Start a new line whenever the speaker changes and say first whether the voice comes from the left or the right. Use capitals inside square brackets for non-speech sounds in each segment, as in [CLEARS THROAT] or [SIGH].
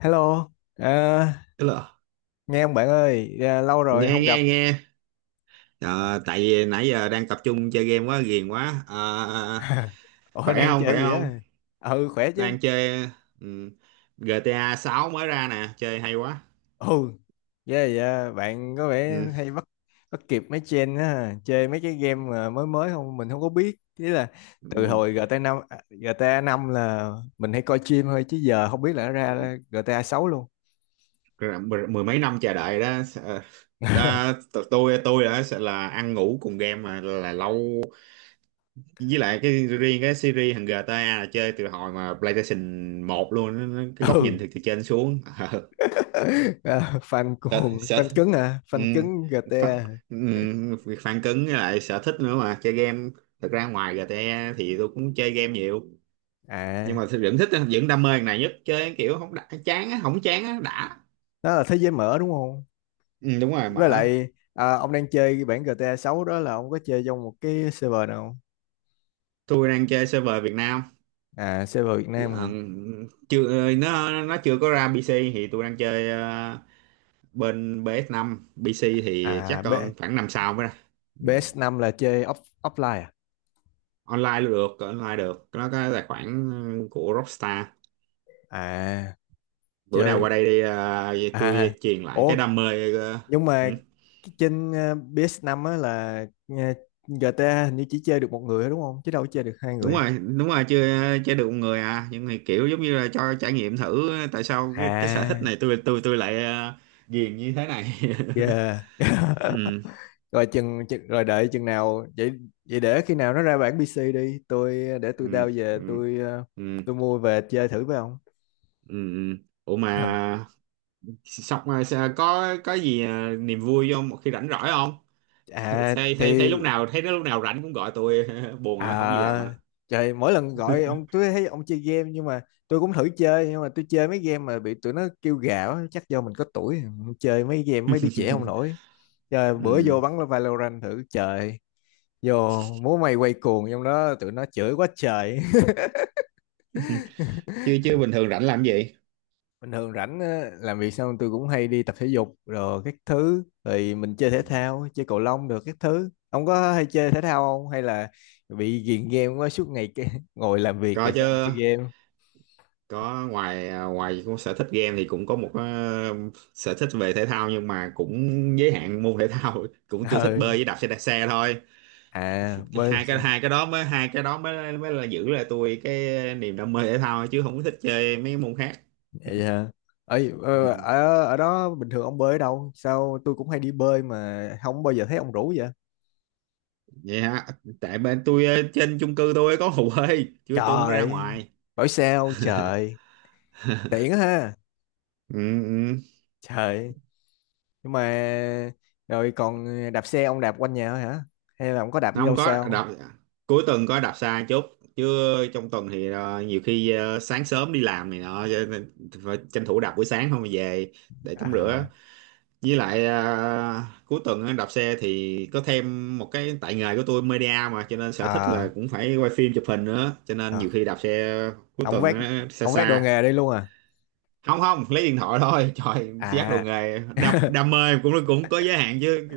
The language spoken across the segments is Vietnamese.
left: Hello, à,
right: Tức là
left: nghe không bạn ơi, à, lâu rồi
right: nghe
left: không
right: nghe
left: gặp.
right: nghe. Ờ, tại vì nãy giờ đang tập trung chơi game quá ghiền quá. Ờ,
left: [LAUGHS] Ủa
right: Khỏe
left: đang
right: không,
left: chơi
right: khỏe
left: gì
right: không?
left: á? Ừ khỏe chứ.
right: Đang chơi. ừ, GTA 6 mới ra nè, chơi hay quá.
left: Ừ, yeah, yeah, bạn có vẻ
right: ừ,
left: hay bắt bắt kịp mấy trend á, chơi mấy cái game mà mới mới không mình không có biết. Ý là từ
right: ừ,
left: hồi GTA năm, à, GTA năm là mình hay coi stream thôi chứ giờ không biết là nó
right: ừ.
left: ra GTA sáu luôn.
right: Rồi mười mấy năm chờ đợi đó. Ờ, ta,
left: [LAUGHS]
right: t- tôi đã sợ là ăn ngủ cùng game mà là lâu, với lại cái riêng cái series thằng GTA là chơi từ hồi mà PlayStation một luôn. Cái góc nhìn
left: Ừ.
right: từ từ trên xuống. [LAUGHS]
left: À, fan
right: Ờ,
left: cuồng,
right: sở,
left: fan
right: sở,
left: cứng à,
right: ừ,
left: fan cứng
right: phản,
left: GTA.
right: ừ, việc phản cứng với lại sở thích nữa mà chơi game. Thật ra ngoài GTA thì tôi cũng chơi game nhiều, nhưng
left: À,
right: mà tôi vẫn thích, vẫn đam mê cái này nhất. Chơi kiểu không đã, chán á, không chán á đã.
left: đó là thế giới mở đúng không?
right: Ừ, Đúng rồi,
left: Với
right: mở.
left: lại à, ông đang chơi cái bản GTA 6 đó là ông có chơi trong một cái server nào không?
right: Tôi đang chơi server Việt Nam.
left: À, server Việt Nam
right: Ờ,
left: hả?
right: Chưa, nó chưa có ra PC, thì tôi đang chơi bên PS5. PC thì chắc
left: À B,
right: còn khoảng năm sau mới ra. Ừ.
left: ps năm là chơi off, offline à?
right: Online luôn, được online được, nó có tài khoản của Rockstar.
left: À
right: Bữa nào
left: chơi,
right: qua đây đi à, vậy
left: à
right: tôi truyền lại cái
left: ủa,
right: đam mê
left: nhưng mà
right: ừ,
left: cái trên PS5 á là GTA hình như chỉ chơi được một người thôi đúng không, chứ đâu có chơi được hai
right: đúng
left: người?
right: rồi, đúng rồi. Chưa, chưa được một người à, nhưng mà kiểu giống như là cho trải nghiệm thử tại sao cái sở
left: À,
right: thích này tôi lại uh, ghiền như thế này.
left: yeah.
right: [LAUGHS]
left: [LAUGHS]
right: Ừ,
left: Rồi chừng rồi đợi chừng nào vậy, vậy để khi nào nó ra bản PC đi tôi, để tôi
right: ừ,
left: đao về
right: ừ,
left: tôi
right: ừ,
left: tôi mua về chơi thử với ông.
right: ừ. Ừ. Ủa
left: Ờ.
right: mà có gì à, niềm vui không, một khi rảnh rỗi không? [LAUGHS]
left: À
right: Thấy
left: thì,
right: thấy thấy lúc nào, thấy nó lúc nào rảnh cũng gọi tôi. [LAUGHS] Buồn hả, không gì làm
left: à
right: à?
left: trời, mỗi lần gọi ông tôi thấy ông chơi game, nhưng mà tôi cũng thử chơi, nhưng mà tôi chơi mấy game mà bị tụi nó kêu gào á, chắc do mình có tuổi chơi mấy game mấy đứa trẻ không
right: [LAUGHS]
left: nổi. Trời, bữa
right: Ừ.
left: vô bắn Valorant thử, trời, vô múa may quay cuồng trong đó tụi nó chửi quá trời.
right: Chưa, chứ bình thường rảnh làm gì?
left: Bình thường rảnh á, làm việc xong tôi cũng hay đi tập thể dục rồi các thứ, thì mình chơi thể thao, chơi cầu lông được các thứ, ông có hay chơi thể thao không hay là bị ghiền game quá suốt ngày cái [LAUGHS] ngồi làm việc
right: Có
left: rồi
right: chứ,
left: xong rồi chơi game?
right: có ngoài à, ngoài cũng sở thích game thì cũng có một sở thích về thể thao nhưng mà cũng giới hạn môn thể thao. [LAUGHS] Cũng
left: [LAUGHS]
right: tôi thích
left: Ờ,
right: bơi với đạp xe, đạp xe thôi.
left: à bơi được
right: Hai
left: sao?
right: cái, hai cái đó mới, hai cái đó mới mới là giữ lại tôi cái niềm đam mê thể thao chứ không có thích chơi mấy môn khác.
left: Vậy hả? Ấy
right: Ừ.
left: ở ở đó bình thường ông bơi ở đâu, sao tôi cũng hay đi bơi mà không bao giờ thấy ông rủ vậy?
right: Vậy hả, tại bên tôi trên chung cư tôi có hồ bơi chứ tôi không có ra
left: Trời,
right: ngoài.
left: hỏi sao
right: [LAUGHS]
left: trời, tiện ha.
right: Ừ, ừ.
left: Trời, nhưng mà, rồi còn đạp xe ông đạp quanh nhà thôi hả, hay là ông có đạp đi
right: Không
left: đâu xa
right: có
left: không?
right: đạp, cuối tuần có đạp xa chút chứ trong tuần thì nhiều khi sáng sớm đi làm này nọ, cho nên phải tranh thủ đạp buổi sáng, không về để tắm rửa.
left: À,
right: Với lại cuối tuần á, đạp xe thì có thêm một cái, tại nghề của tôi media mà, cho nên sở thích là
left: à,
right: cũng phải quay phim chụp hình nữa, cho nên nhiều
left: à.
right: khi đạp xe cuối
left: Ông
right: tuần
left: vét,
right: á, xa
left: ông vét đồ
right: xa.
left: nghề đi luôn à?
right: Không không, lấy điện thoại thôi. [LAUGHS] Trời giác đồ
left: À.
right: nghề, đam,
left: [LAUGHS]
right: đam mê cũng cũng có giới hạn chứ.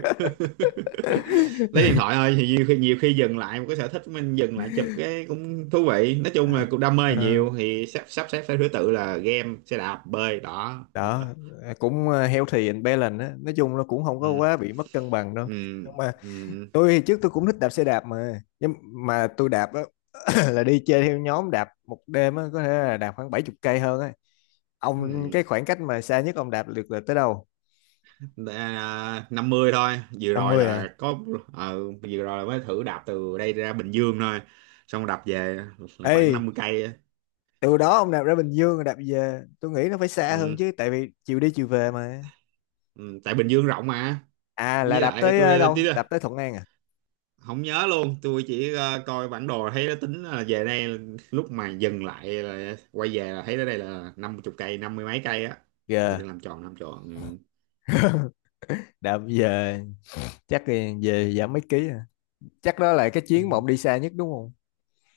right: Lấy điện thoại thôi, thì nhiều khi, nhiều khi dừng lại một cái, sở thích của mình dừng lại chụp cái cũng thú vị. Nói chung là
left: À,
right: cũng đam mê
left: ờ,
right: nhiều thì sắp sắp xếp theo thứ tự là game, xe đạp, bơi đó. [LAUGHS]
left: đó cũng healthy and balanced á, nói chung nó cũng không có
right: Ừ.
left: quá bị mất cân bằng đâu.
right: Ừ.
left: Nhưng mà
right: Ừ.
left: tôi thì trước tôi cũng thích đạp xe đạp mà, nhưng mà tôi đạp á [COUGHS] [CLEARS THROAT] là đi chơi theo nhóm, đạp một đêm á có thể là đạp khoảng bảy chục cây hơn á. Ông
right: Ừ.
left: cái khoảng cách mà xa nhất ông đạp được là tới đâu?
right: À, 50 thôi, vừa
left: Năm
right: rồi
left: mươi à?
right: là có vừa rồi là mới thử đạp từ đây ra Bình Dương thôi, xong đạp về là
left: Ê,
right: khoảng 50 cây á.
left: từ đó ông đạp ra Bình Dương rồi đạp về tôi nghĩ nó phải xa hơn
right: Ừ.
left: chứ, tại vì chiều đi chiều về mà.
right: Ừ. Tại Bình Dương rộng mà.
left: À là
right: Với
left: đạp
right: lại
left: tới
right: tôi đây
left: đâu, đạp tới Thuận An à?
right: không nhớ luôn, tôi chỉ coi bản đồ thấy nó tính là về đây, lúc mà dừng lại là quay về là thấy tới đây là 50 cây, 50 mấy cây á, thì
left: Gờ,
right: tôi làm tròn ừ.
left: đạp về chắc thì về giảm mấy ký à? Chắc đó là cái
right: Ừ.
left: chuyến mà ông đi xa nhất đúng không?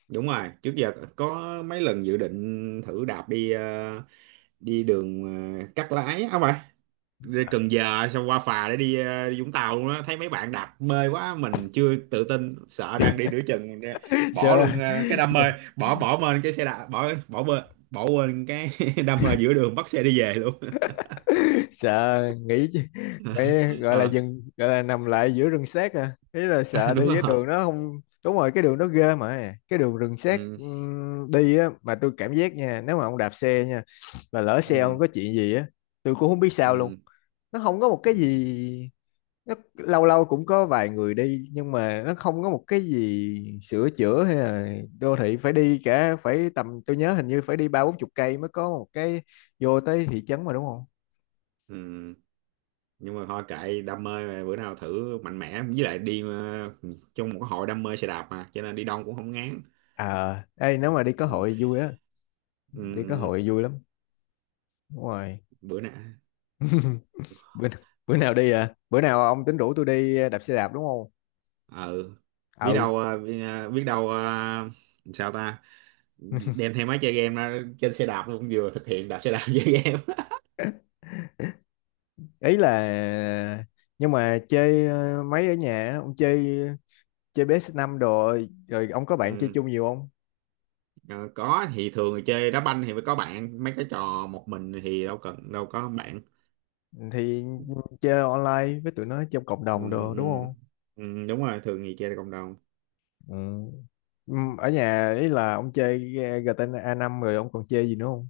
right: Đúng rồi, trước giờ có mấy lần dự định thử đạp đi đi đường cắt lái á, không phải, đi Cần Giờ xong qua phà để đi, đi Vũng Tàu luôn á. Thấy mấy bạn đạp mê quá, mình chưa tự tin, sợ đang đi nửa chừng
left: [LAUGHS]
right: bỏ
left: Sure.
right: luôn cái đam mê, bỏ bỏ bên cái xe đạp, bỏ bỏ bên, bỏ quên cái [LAUGHS] đam mê giữa đường, bắt xe đi về luôn.
left: Sợ, nghĩ chứ, phải gọi là
right: Ờ,
left: dừng, gọi là nằm lại giữa rừng xét à. Ý là sợ
right: [LAUGHS] đúng
left: đi cái
right: rồi.
left: đường nó không đúng rồi, cái đường nó ghê, mà cái đường rừng xét
right: Ừ,
left: đi á, mà tôi cảm giác nha, nếu mà ông đạp xe nha mà lỡ xe ông
right: ừ,
left: có chuyện gì á, tôi cũng không biết sao luôn.
right: ừ,
left: Nó không có một cái
right: ừ,
left: gì, nó lâu lâu cũng có vài người đi nhưng mà nó không có một cái gì sửa chữa hay là đô thị, phải đi cả, phải tầm tôi nhớ hình như phải đi ba bốn chục cây mới có một cái, vô tới thị trấn mà đúng không?
right: ừ. Nhưng mà thôi kệ đam mê mà, bữa nào thử mạnh mẽ, với lại đi trong một cái hội đam mê xe đạp mà cho nên đi đông cũng không ngán.
left: À ê, nếu mà đi có
right: Ừ,
left: hội vui á,
right: ừ,
left: đi có
right: ừ,
left: hội vui lắm, đúng rồi.
right: bữa nào
left: [LAUGHS] bữa, bữa nào đi, à bữa nào ông tính rủ tôi đi đạp xe đạp đúng không?
right: ừ. Biết
left: Ừ.
right: đâu biết đâu sao ta,
left: [LAUGHS]
right: đem theo máy chơi game ra trên xe đạp luôn, vừa thực hiện đạp xe đạp chơi game.
left: Ý là, nhưng mà chơi mấy ở nhà á, ông chơi, chơi ps năm đồ, rồi rồi ông có
right: [LAUGHS]
left: bạn chơi
right: Ừ.
left: chung nhiều không?
right: ờ, có thì, thường thì chơi đá banh thì phải có bạn, mấy cái trò một mình thì đâu cần, đâu có bạn.
left: Thì chơi online với tụi nó trong cộng đồng
right: Ừ,
left: đồ đúng
right: ừ,
left: không?
right: ừ, đúng rồi, thường thì chơi cộng đồng.
left: Ừ. Ở nhà ý là ông chơi giê tê A 5 rồi ông còn chơi gì nữa không?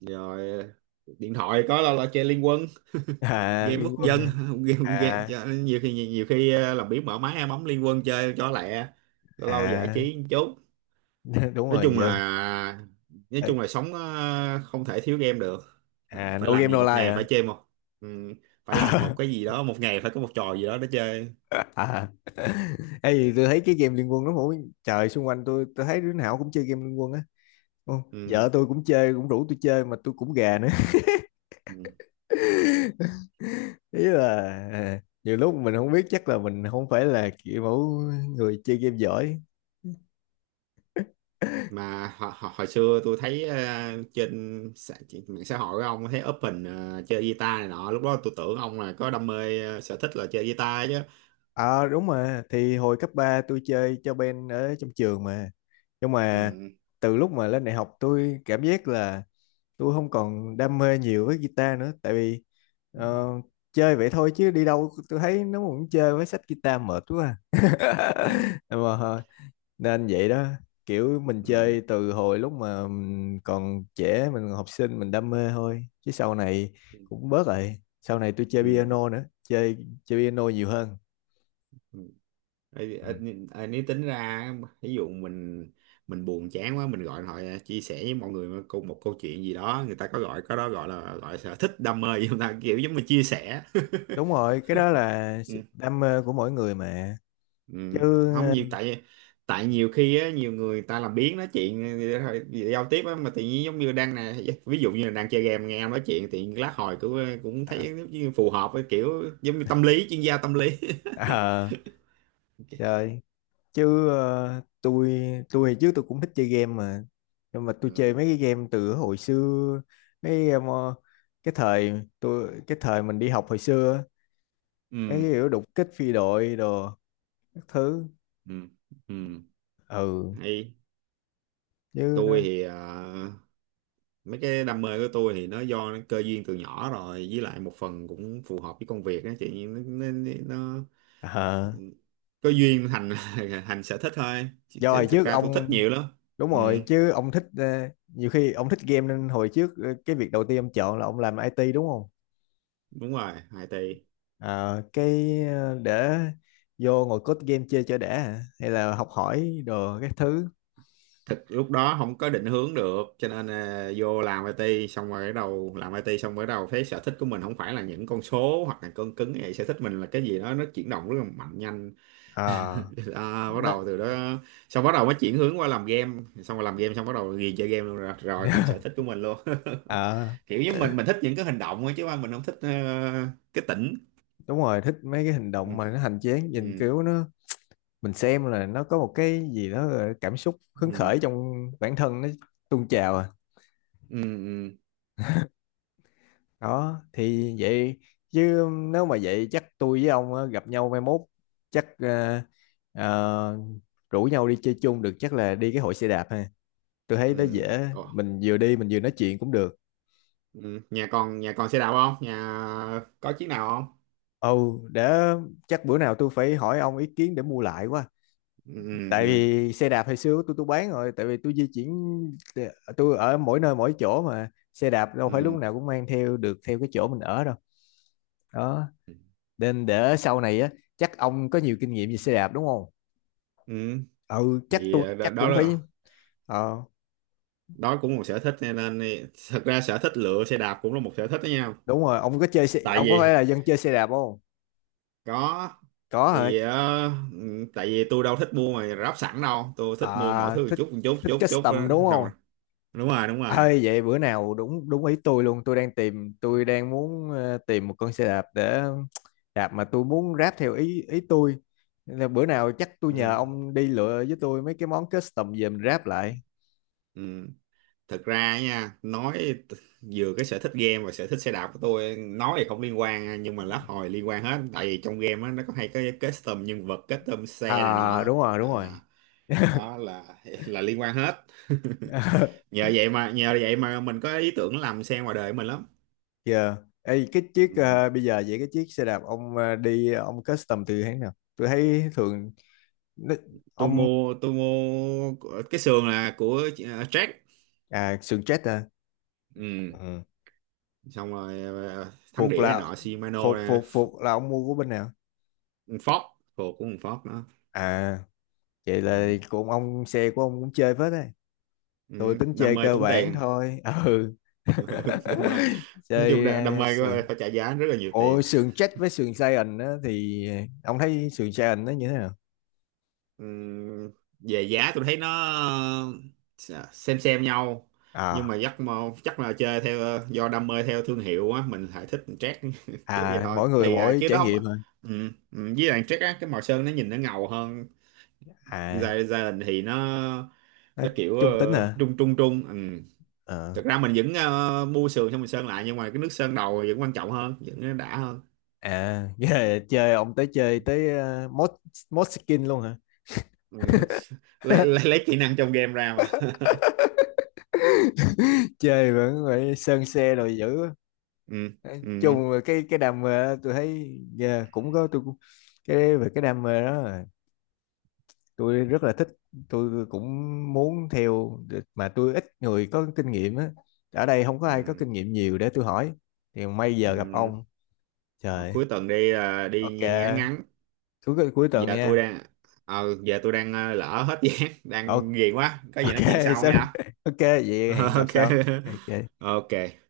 right: Rồi điện thoại có đâu là chơi Liên Quân. [LAUGHS]
left: À
right: Game
left: Liên
right: quốc
left: Quân
right: dân.
left: à?
right: [LAUGHS] Game
left: À,
right: chơi- nhiều khi, khi làm biếng mở máy bấm Liên Quân chơi cho lẹ, lâu lâu giải
left: à.
right: trí một chút.
left: [LAUGHS] Đúng
right: Nói
left: rồi
right: chung
left: giờ.
right: là, nói
left: Ê,
right: chung là sống không thể thiếu game được.
left: à
right: Phải
left: no
right: làm
left: game
right: gì,
left: no
right: một
left: life
right: ngày
left: hả?
right: phải chơi một, ừ, phải làm một cái
left: [LAUGHS]
right: gì đó, một ngày phải có một trò gì đó để chơi.
left: À. Ê, gì tôi thấy cái game Liên Quân nó mỗi trời, xung quanh tôi thấy đứa nào cũng chơi game Liên Quân á. Không,
right: Ừ.
left: vợ tôi cũng chơi, cũng rủ tôi chơi mà tôi cũng gà nữa.
right: Ừ.
left: [LAUGHS] Ý là, à, nhiều lúc mình không biết, chắc là mình không phải là kiểu mẫu người chơi game giỏi.
right: Mà hồi xưa tôi thấy trên trên mạng xã hội của ông thấy up hình chơi guitar này nọ, lúc đó tôi tưởng ông là có đam mê sở thích là chơi guitar chứ.
left: Ờ đúng, mà thì hồi cấp 3 tôi chơi cho band ở trong trường mà, nhưng mà
right: Ừ.
left: từ lúc mà lên đại học tôi cảm giác là tôi không còn đam mê nhiều với guitar nữa, tại vì
right: Ừ.
left: ờ, chơi vậy thôi chứ đi đâu tôi thấy nó cũng chơi với sách guitar mệt quá à.
right: Ừ.
left: [LAUGHS] Mà nên vậy đó, kiểu mình
right: Ừ.
left: chơi từ hồi lúc mà mình còn trẻ mình còn học sinh mình đam mê thôi, chứ sau này cũng bớt rồi. Sau này tôi chơi
right: Ừ.
left: piano nữa, chơi, chơi piano nhiều hơn.
right: Ừ. Ê,
left: Ừ.
right: ê, ê, nếu tính ra, ví dụ mình buồn chán quá mình gọi hỏi chia sẻ với mọi người cùng một câu chuyện gì đó, người ta có gọi, có đó gọi là gọi sở thích đam mê [LAUGHS] gì không ta, kiểu giống như chia sẻ.
left: Đúng rồi, cái đó là sự
right: Ừ.
left: đam mê của mỗi người mà, chứ
right: Ừ. Không nhiều, tại, tại nhiều khi á, nhiều người ta làm biếng nói chuyện thôi, giao tiếp á, mà tự nhiên giống như đang nè, ví dụ như là đang chơi game nghe em nói chuyện thì lát hồi cũng cũng thấy
left: ờ,
right: giống như phù hợp với kiểu giống như tâm lý, chuyên gia tâm lý. [LAUGHS]
left: ờ, trời, chứ tôi trước tôi cũng thích chơi game mà, nhưng mà tôi chơi
right: Ừ,
left: mấy cái game từ hồi xưa, mấy cái game, ờ, cái thời tôi, cái thời mình đi học hồi xưa á, mấy
right: ừ,
left: cái kiểu đục kích phi đội đồ các thứ.
right: ừ, ừ.
left: Ừ,
right: Hay
left: chứ
right: tôi
left: nó
right: thì mấy cái đam mê của tôi thì nó do nó cơ duyên từ nhỏ rồi, với lại một phần cũng phù hợp với công việc á chị. Nó
left: ờ,
right: có duyên thành [LAUGHS] thành sở thích thôi, chứ,
left: do hồi
right: chứ thực
left: trước
right: ra tôi thích
left: ông,
right: nhiều lắm.
left: đúng
right: Ừ,
left: rồi chứ ông thích nhiều khi ông thích game nên hồi trước cái việc đầu tiên ông chọn là ông làm IT đúng không?
right: đúng rồi, IT.
left: Ờ, cái để vô ngồi code game chơi cho đã hả, hay là học hỏi đồ các thứ?
right: Thực lúc đó không có định hướng được, cho nên à, vô làm IT xong rồi bắt đầu, làm IT xong rồi bắt đầu thấy sở thích của mình không phải là những con số hoặc là cân cứng, vậy sở thích mình là cái gì đó nó chuyển động rất là mạnh, nhanh.
left: Ờ,
right: [LAUGHS] À, bắt
left: nó,
right: đầu từ đó, xong bắt đầu mới chuyển hướng qua làm game, xong rồi làm game xong bắt đầu ghiền chơi game luôn rồi, rồi thành sở
left: [LAUGHS]
right: thích của mình luôn.
left: Ờ,
right: [LAUGHS] Kiểu như mình thích những cái hành động ấy, chứ mà mình không thích cái tỉnh.
left: đúng rồi, thích mấy cái hành động
right: Ừ.
left: mà nó hành chiến
right: Ừ.
left: nhìn kiểu nó, mình xem là nó có một cái gì đó là cảm xúc hứng
right: Ừ.
left: khởi trong bản thân nó tuôn trào à.
right: Ừ. Ừ.
left: Đó thì vậy, chứ nếu mà vậy chắc tôi với ông á, gặp nhau mai mốt chắc ờ, rủ nhau đi chơi chung được, chắc là đi cái hội xe đạp ha, tôi thấy nó
right: Ừ.
left: dễ,
right: Ồ.
left: mình vừa đi mình vừa nói chuyện cũng được.
right: Ừ. Nhà còn, nhà còn xe đạp không, nhà có chiếc nào không?
left: Ồ để, chắc bữa nào tôi phải hỏi ông ý kiến để mua lại quá,
right: Ừ.
left: tại
right: Ừ.
left: vì xe đạp hồi xưa tôi bán rồi, tại vì tôi di chuyển, tôi ở mỗi nơi mỗi chỗ mà xe đạp đâu phải lúc
right: Ừ.
left: nào cũng mang theo được theo cái chỗ mình ở đâu. Đó,
right: Ừ.
left: nên để sau này á chắc ông có nhiều kinh nghiệm về xe đạp đúng không?
right: Ừ.
left: Ừ chắc
right: Thì
left: tôi,
right: đó
left: chắc
right: đó
left: cũng phải.
right: là,
left: Ờ,
right: đó cũng một sở thích cho nên thì- thật ra sở thích lựa xe đạp cũng là một sở thích đó nha.
left: đúng rồi ông có chơi xe,
right: Tại
left: ông có
right: vì
left: phải là dân chơi xe đạp không?
right: có
left: Có hả?
right: thì ừ, tại vì tôi đâu thích mua mà ráp sẵn đâu, tôi thích mua mọi
left: À
right: thứ một
left: thích,
right: chút, một chút,
left: thích
right: chút chút
left: custom
right: đó,
left: đúng
right: xong rồi.
left: không?
right: Đúng rồi, đúng rồi.
left: Ơi, vậy bữa nào đúng đúng ý tôi luôn, tôi đang tìm, tôi đang muốn tìm một con xe đạp để đạp mà tôi muốn ráp theo ý ý tôi. Nên là bữa nào chắc tôi nhờ
right: Ừ.
left: ông đi lựa với tôi mấy cái món custom về mình ráp lại.
right: Ừ. Thực ra nha nói, t- vừa cái sở thích game và sở thích xe đạp của tôi nói thì không liên quan nha, nhưng mà lát hồi liên quan hết, tại vì trong game á nó có hay cái custom nhân vật, custom xe này
left: À
right: nọ.
left: đúng rồi
right: À,
left: đúng rồi.
right: đó là [LAUGHS] là liên quan hết. [LAUGHS]
left: [LAUGHS]
right: Nhờ vậy mà, nhờ vậy mà mình có ý tưởng làm xe ngoài đời của mình lắm.
left: Giờ ê, cái chiếc
right: Ừ.
left: bây giờ vậy cái chiếc xe đạp ông đi, ông custom từ hãng nào, tôi thấy thường nó,
right: tôi
left: ông,
right: mua tôi mua của- cái sườn là của Jack.
left: à sườn chết à?
right: Ừ.
left: Ừ.
right: Xong rồi thắng
left: Phục
right: đĩa này
left: là,
right: nọ Shimano
left: phục
right: nè.
left: phục
right: F-
left: phục là ông mua của bên nào?
right: Ford, thuộc của con Ford đó.
left: À, vậy là
right: Ừ.
left: cũng ông xe của ông cũng chơi phết đấy. Tôi
right: Ừ.
left: tính
right: Đam
left: chơi
right: mê
left: cơ
right: tốn
left: bản
right: tiền.
left: thôi, ừ.
right: [LAUGHS] Ừ,
left: [LAUGHS]
right: đam mê nói chung,
left: Chơi
right: đam mê
left: sườn,
right: phải trả giá rất là nhiều tiền.
left: ôi sườn chết với sườn Saiyan á thì ông thấy sườn Saiyan nó như thế nào?
right: Ừ. Về giá tôi thấy nó ờ, xem nhau, nhưng
left: À,
right: mà chắc là chơi theo do đam mê theo thương hiệu á, mình lại thích Jack. [LAUGHS] Kiểu vậy
left: à
right: thôi,
left: mỗi người
right: tùy à
left: mỗi
right: chứ
left: trải
right: đó không.
left: nghiệm hả.
right: Ừ. Ừ, với lại Jack á cái màu sơn nó nhìn nó ngầu hơn.
left: À
right: Gia- gia đình thì nó
left: nó
right: nó kiểu
left: trung tính hả?
right: trung trung trung ừ.
left: Ờ.
right: Thực ra mình vẫn mua sườn xong mình sơn lại, nhưng mà cái nước sơn đầu vẫn quan trọng hơn, vẫn đã hơn.
left: À [LAUGHS] nghĩa là chơi ông tới, chơi tới mod, mod skin luôn hả?
right: Ừ. lấy kỹ năng trong game ra mà. [LAUGHS]
left: [LAUGHS] Chơi vẫn phải sơn xe rồi, dữ.
right: Ừ.
left: Đấy,
right: Ừ.
left: chung về cái đam mê đó, tôi thấy yeah, cũng có, tôi cũng, cái về cái đam mê đó là tôi rất là thích, tôi cũng muốn theo để, mà tôi ít người có kinh nghiệm á, ở đây không có ai có
right: Ừ.
left: kinh nghiệm nhiều để tôi hỏi, thì may giờ gặp
right: Ừ.
left: ông.
right: Mà
left: Trời.
right: cuối tuần đi là đi
left: Ok.
right: ngắn ngắn.
left: Cuối cuối tuần
right: Giờ tôi
left: nha.
right: đang, lỡ hết [LAUGHS] giá
left: Ok,
right: đang ghiền quá, có gì
left: ok.
right: nói chuyện
left: [LAUGHS]
right: sau
left: Sorry.
right: nha.
left: Ok vậy hẹn
right: [LAUGHS]
left: gặp
right: OK,
left: sau. Ok, ok.
right: OK.